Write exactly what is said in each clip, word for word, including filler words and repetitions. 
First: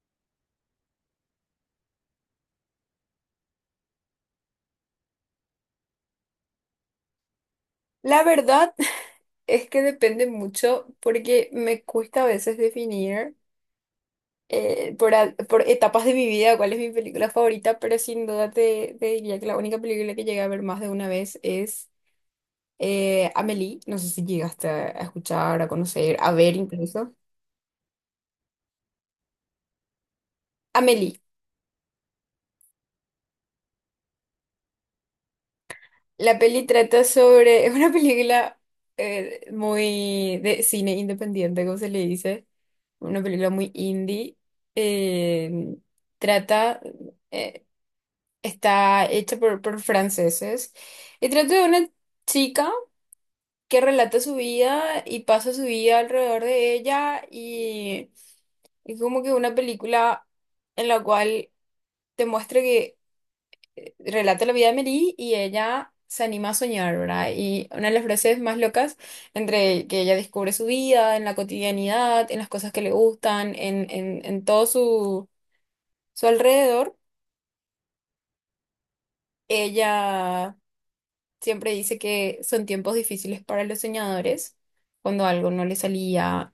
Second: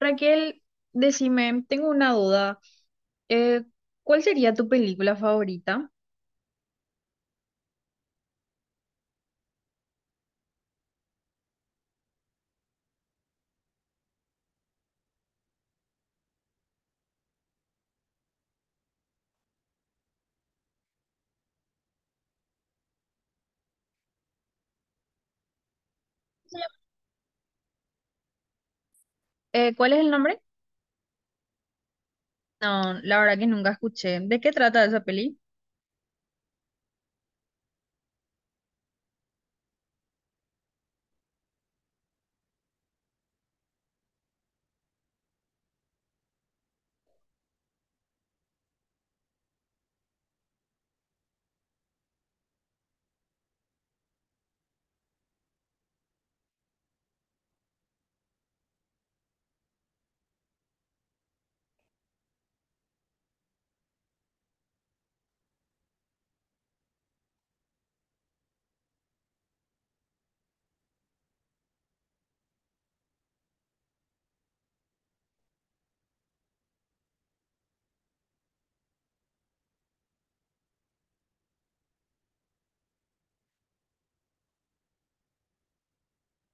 Raquel, decime, tengo una duda. Eh, ¿Cuál sería tu película favorita? La verdad es que depende mucho porque me cuesta a veces definir eh, por, a- por etapas de mi vida cuál es mi película favorita, pero sin duda te, te diría que la única película que llegué a ver más de una vez es eh, Amélie. No sé si llegaste a a escuchar, a conocer, a ver incluso. Eh, ¿cuál es el nombre? Amélie. No, la verdad que nunca escuché. ¿De qué trata esa peli? La peli trata sobre... Es una película eh, muy de cine independiente, como se le dice. Una película muy indie. eh, Trata... eh, Está hecha por, por franceses y trata de una chica que relata su vida y pasa su vida alrededor de ella y es como que una película en la cual te muestra que relata la vida de Mary y ella se anima a soñar, ¿verdad? Y una de las frases más locas entre que ella descubre su vida en la cotidianidad, en las cosas que le gustan, en, en, en todo su, su alrededor, ella... Siempre dice que son tiempos difíciles para los soñadores, cuando algo no le salía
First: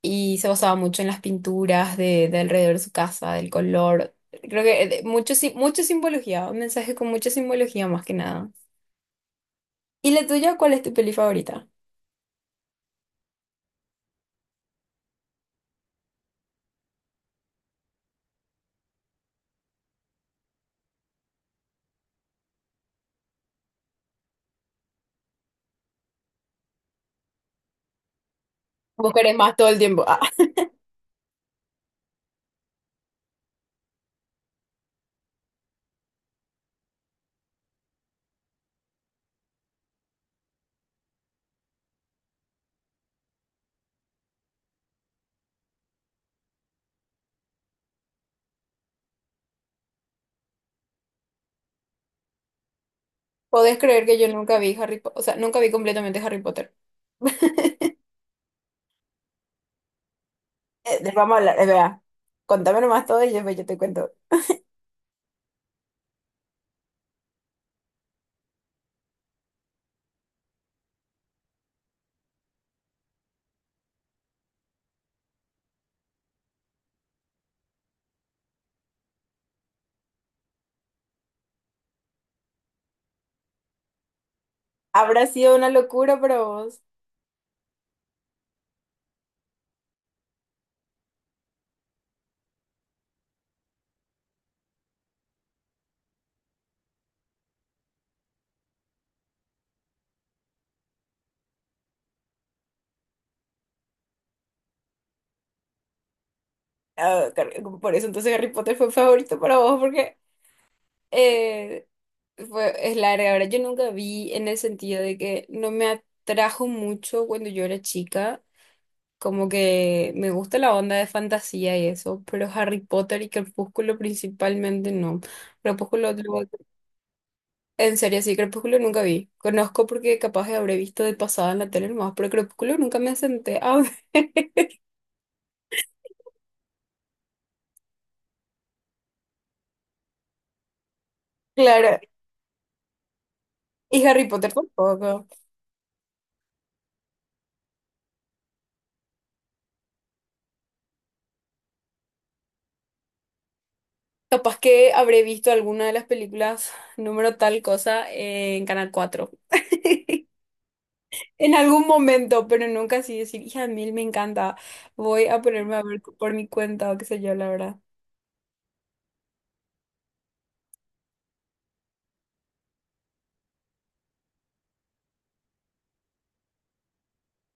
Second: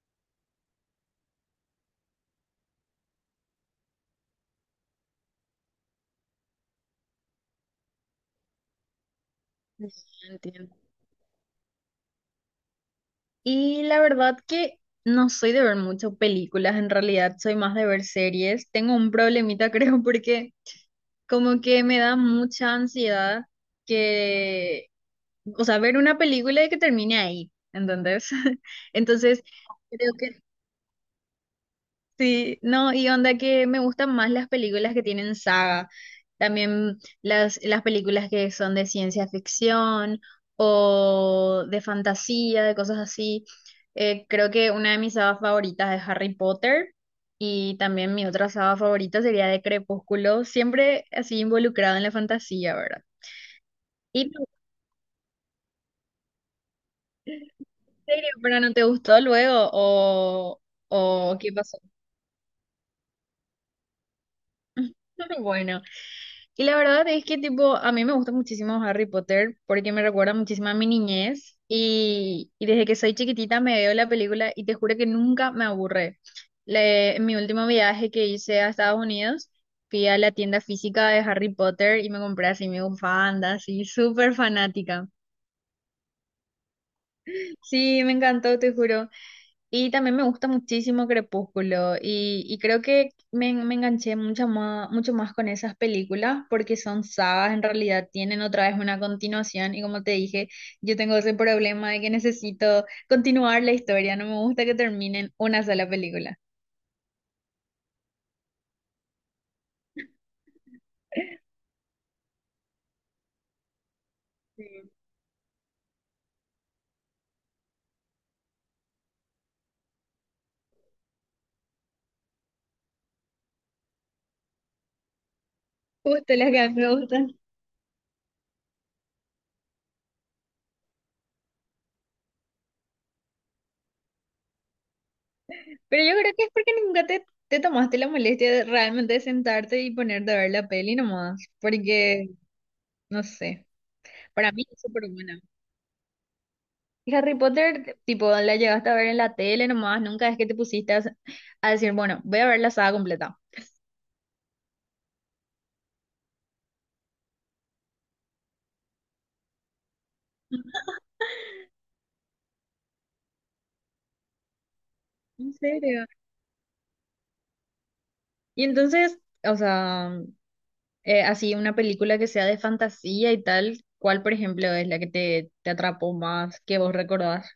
y se basaba mucho en las pinturas de, de alrededor de su casa, del color. Creo que eh, de- mucho, sim- mucha simbología, un mensaje con mucha simbología más que nada. Mm. ¿Y la tuya, cuál Entiendo. es tu peli favorita? Y la verdad que no soy de ver mucho películas, en realidad soy más de ver series. Tengo un problemita, creo, porque como que me da mucha ansiedad que, o sea, ver una película y que termine ahí, ¿entendés? Vos querés Entonces, más todo el tiempo. creo Ah, que sí. No, y onda que me gustan más las películas que tienen saga, también las, las películas que son de ciencia ficción o de fantasía, de cosas así. Eh, creo que una de mis sagas favoritas es Harry Potter y también mi otra saga favorita sería de Crepúsculo, siempre así involucrado en la fantasía, ¿verdad? ¿podés creer que yo ¿Y tú, nunca vi Harry Potter? O sea, nunca vi completamente Harry Potter. en serio, pero no te gustó luego o, Eh, de- Vamos a o qué hablar, es pasó? verdad. Contame nomás todo y después yo te cuento. Bueno. Y la verdad es que tipo, a mí me gusta muchísimo Harry Potter porque me recuerda muchísimo a mi niñez y, y desde que soy chiquitita me veo la película y te juro que nunca me aburre. Le- en mi último viaje que hice a Estados Unidos, fui a la tienda física de Harry Potter y me compré así mi bufanda, así súper fanática. Habrá sido una locura para vos. Sí, me encantó, te juro. Y también me gusta muchísimo Crepúsculo y, y creo que me, me enganché mucho más, mucho más con esas películas porque son sagas, en realidad tienen otra vez una continuación y como te dije, yo tengo ese problema de que necesito continuar la historia, no me gusta que terminen una sola película. Ah, car- por eso entonces Harry Potter fue favorito para vos, porque eh, fue, es larga. Ahora, yo nunca vi en el sentido de que no me atrajo mucho cuando yo era chica. Como que me gusta la onda de fantasía y eso, pero Harry Potter y Crepúsculo principalmente no. Crepúsculo, Justo lo- las que a mí me gustan. en serio, sí, Crepúsculo nunca vi. Conozco porque capaz que habré visto de pasada en la tele nomás, pero Crepúsculo nunca me senté a ver. Pero yo creo que es porque nunca te, te tomaste la molestia de realmente sentarte y ponerte a ver la peli nomás, Claro, porque no sé, y Harry para Potter mí es súper tampoco. buena. Harry Potter, tipo, la llegaste a ver en la tele nomás, nunca es que te pusiste a, a decir, bueno, voy a ver la saga completa. Capaz que habré visto alguna de las películas número tal cosa en Canal cuatro. En algún momento, pero nunca así decir, hija mil, me encanta. Voy a ¿En ponerme a ver serio? por mi cuenta o qué sé yo, la verdad. Y entonces, o sea, eh, así una película que sea de fantasía y tal, ¿cuál, por ejemplo, es la que te, te atrapó más, que vos recordás?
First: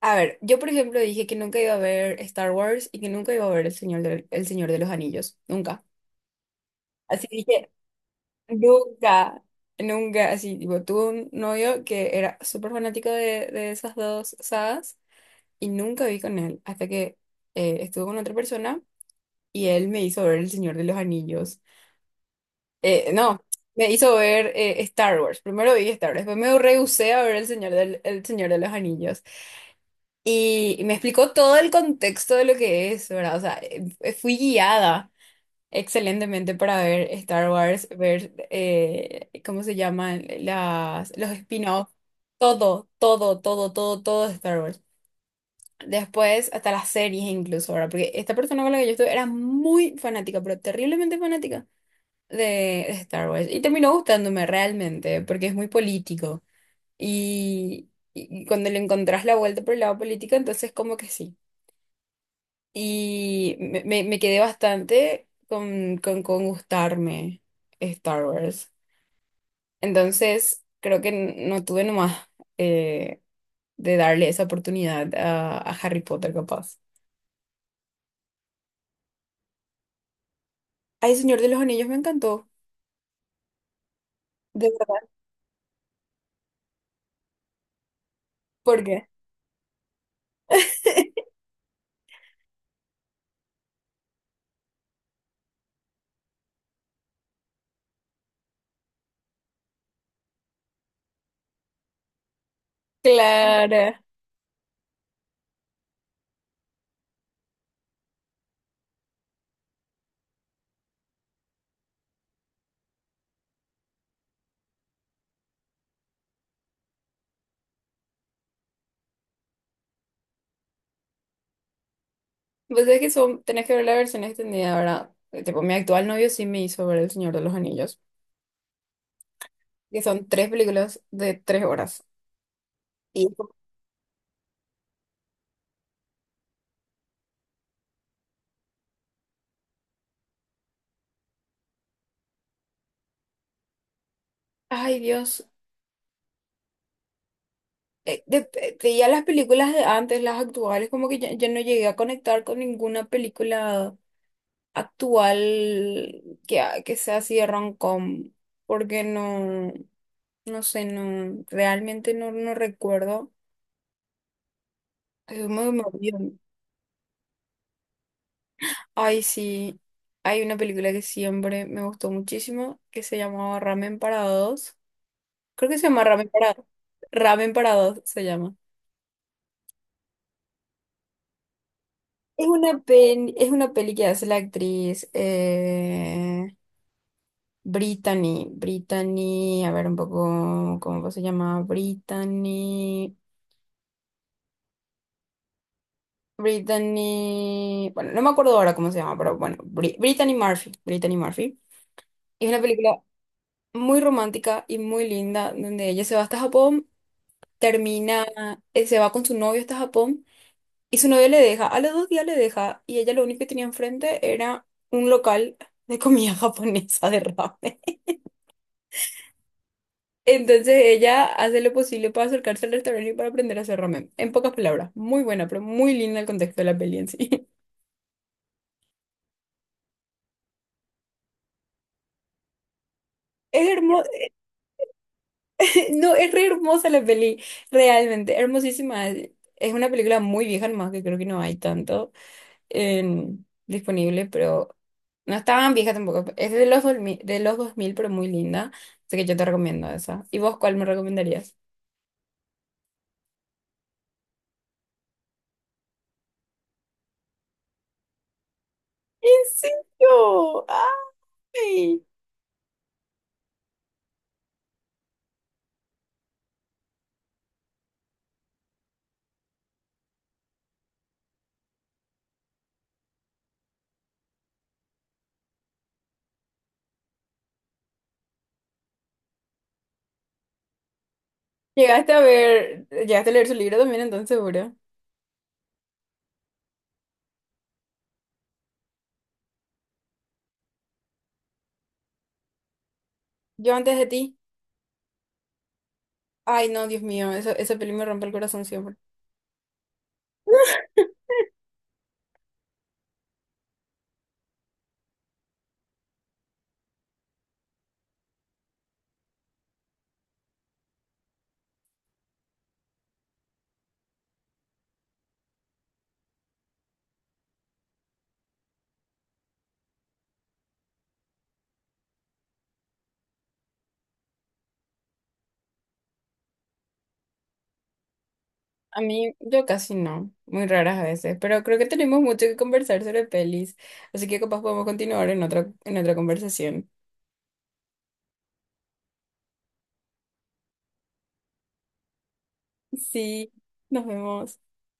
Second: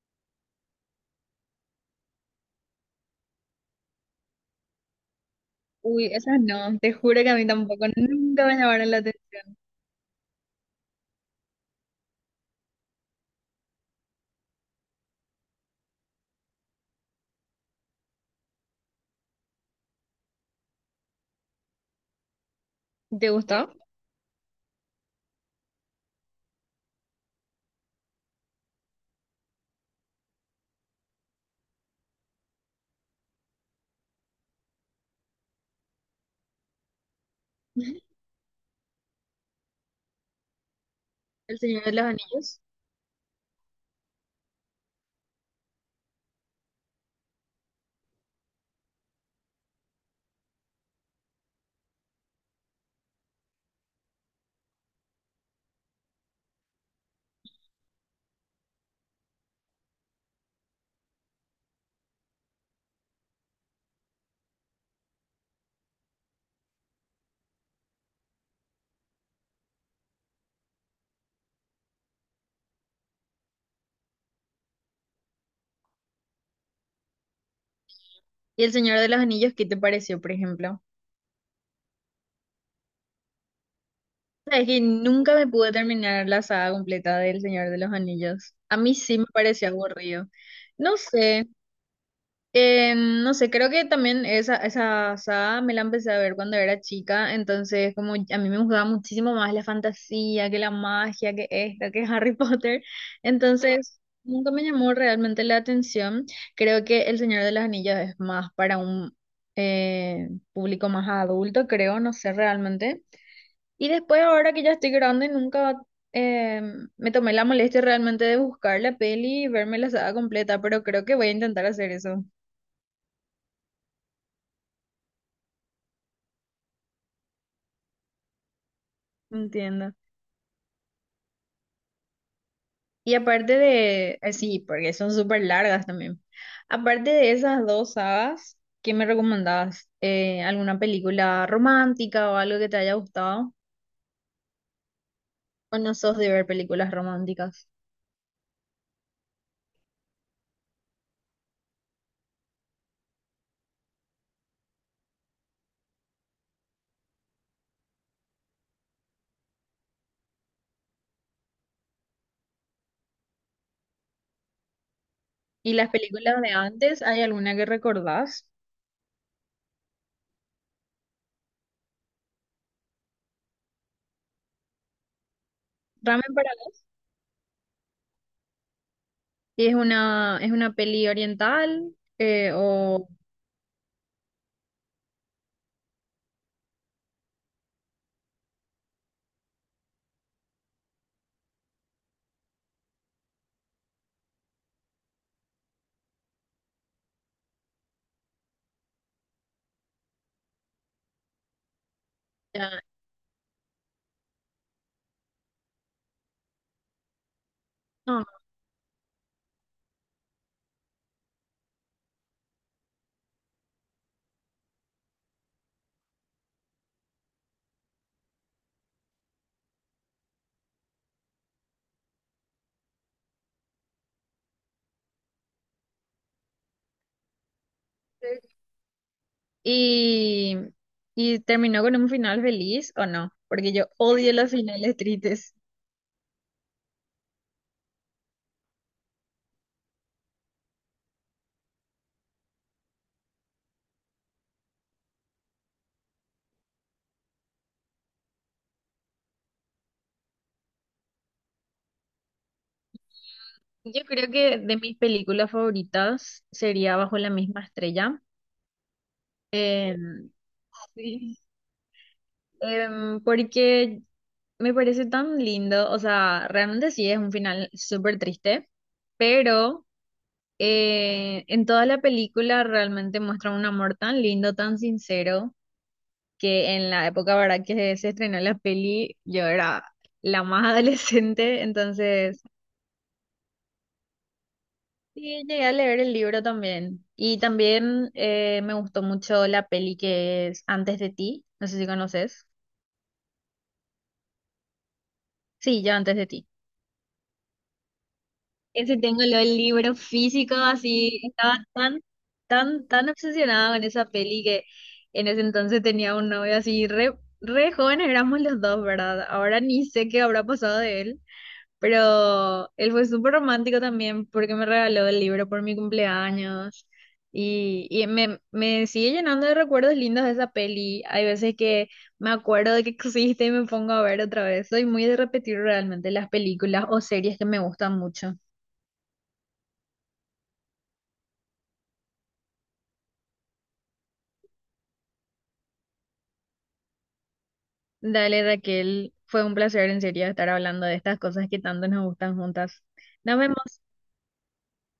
A ver, yo por ejemplo dije que nunca iba a ver Star Wars y que nunca iba a ver El Señor de, El Señor de los Anillos. Nunca. Uy, esas no, te juro Así que a mí dije, tampoco, nunca me llamaron la nunca, atención. nunca. Así, tipo, tuve un novio que era súper fanático de, de esas dos sagas y nunca vi con él hasta que eh, estuve con otra persona. Y él me hizo ver El Señor de los Anillos. Eh, ¿Te no, gustó? me hizo ver eh, Star Wars. Primero vi Star Wars, después me rehusé a ver El Señor del, El Señor de los Anillos. Y, y me explicó todo el contexto de lo que es, ¿verdad? O sea, eh, eh, fui guiada excelentemente para ver Star Wars, ver, eh, ¿cómo se llaman? Las, los El Señor spin-offs. de los Anillos. Todo, todo, todo, todo, todo de Star Wars. Después, hasta las series incluso, ahora, porque esta persona con la que yo estuve era muy fanática, pero terriblemente fanática de Star Wars. Y terminó gustándome realmente, porque es muy político. Y, y cuando le encontrás la vuelta por el lado político, entonces como que sí. Y me, me- me quedé bastante con, con, con gustarme Star Wars. Entonces, creo que n- no tuve nomás eh, de darle esa oportunidad a, a Harry Potter, capaz. ¿Y el Señor de los Anillos qué te pareció, por ejemplo? Ay, Señor de los Anillos, me encantó. Sabes De que verdad. nunca me pude terminar la saga completa del Señor de los Anillos. A ¿Por mí qué? sí me pareció aburrido. No sé, eh, no sé, creo que también esa, esa saga me la empecé a ver cuando era chica, entonces como a mí me gustaba muchísimo más la fantasía, que la magia, que esta, que Harry Potter. Claro. Entonces, nunca me llamó realmente la atención. Creo que El Señor de los Anillos es más para un eh, público más adulto, creo, no sé realmente. Y después, ahora que ya estoy grande, nunca eh, me tomé la molestia realmente de buscar la peli y verme la saga completa, pero creo que voy a intentar hacer eso. Pues es que son, tenés que ver la versión extendida, ¿verdad? Eh, Tipo, mi actual novio sí me hizo ver El Señor de los Anillos, Entiendo. que son tres películas de tres horas. Y Y, aparte de, eh, sí, porque son súper largas también. Aparte de esas dos sagas, ¿qué me recomendabas? Eh, ¿alguna película romántica o algo que te haya gustado? ay Dios, ¿O no sos de ver películas románticas? eh, de- de- de ya las películas de antes, las actuales, como que ya, ya no llegué a conectar con ninguna película actual que, ha- que sea así de rom-com, porque no, no sé, no, realmente no, no recuerdo. Es muy ¿Y las movido. películas de antes, hay alguna que recordás? Ay, sí, hay una película que siempre me gustó muchísimo que se llamaba Ramen para dos. Creo que se llama Ramen Ramen para... para dos. Ramen para dos se llama. ¿Y es una, es una peli oriental? Es eh, una o peli, Es una peli que hace la actriz eh, Brittany. Brittany, a ver un poco cómo se llama. Brittany. Brittany. Bueno, no me acuerdo ahora cómo se llama, pero bueno, Bri- Brittany Murphy. Brittany Murphy. Es una ya, película muy romántica y muy linda, donde ella se va hasta Japón no. termina, eh, se va con su novio hasta Japón y su novio le deja, a los dos días le deja y ella lo único que tenía enfrente era un local de comida japonesa de ramen. Entonces ella hace lo posible para acercarse al restaurante y para aprender a hacer ramen. En pocas palabras, muy buena, pero muy linda el contexto de la peli en sí. ¿Y, y terminó con un final feliz o no? Es Porque yo hermosa, odio los finales tristes. no, es re hermosa la peli, realmente, hermosísima. Es una película muy vieja nomás que creo que no hay tanto en- disponible, pero no estaba tan vieja tampoco. Es de los, dos mil, de los dos mil, pero muy linda. Así que yo te recomiendo esa. ¿Y vos cuál me recomendarías? Yo creo que de mis películas favoritas sería Bajo la misma estrella. ¿En serio? Em, sí. ¡Ay! em, porque me parece tan lindo, o sea, realmente sí es un final súper triste, pero Eh, en toda la película realmente muestra un amor tan lindo, tan sincero, que en la época, ¿verdad? Que se estrenó la peli, yo era la más adolescente, Llegaste a entonces ver, llegaste a leer su libro también, entonces seguro. sí, llegué a leer el libro también. Y también eh, me gustó mucho la peli que es Antes de ti, no sé si conoces. Yo antes de ti. Sí, yo Antes de ti. Ay, no, Dios mío, eso, esa peli me rompe el corazón siempre. Ese tengo lo del libro físico, así estaba tan, tan, tan obsesionada con esa peli que en ese entonces tenía un novio así re, re jóvenes éramos los dos, ¿verdad? Ahora ni sé qué habrá pasado de él, pero él fue súper romántico también porque me regaló el libro por mi cumpleaños y, y me, me sigue llenando de recuerdos lindos de esa peli. Hay veces que me acuerdo de que existe y me pongo a ver otra vez. Soy muy de repetir realmente las películas o series que me gustan mucho. A mí, yo casi no, muy raras a veces, pero creo que tenemos mucho que conversar sobre pelis, así que capaz podemos continuar en otra, en otra conversación. Dale, Raquel, fue un placer en serio estar hablando de estas cosas que tanto nos gustan juntas. Nos Sí, vemos. nos vemos.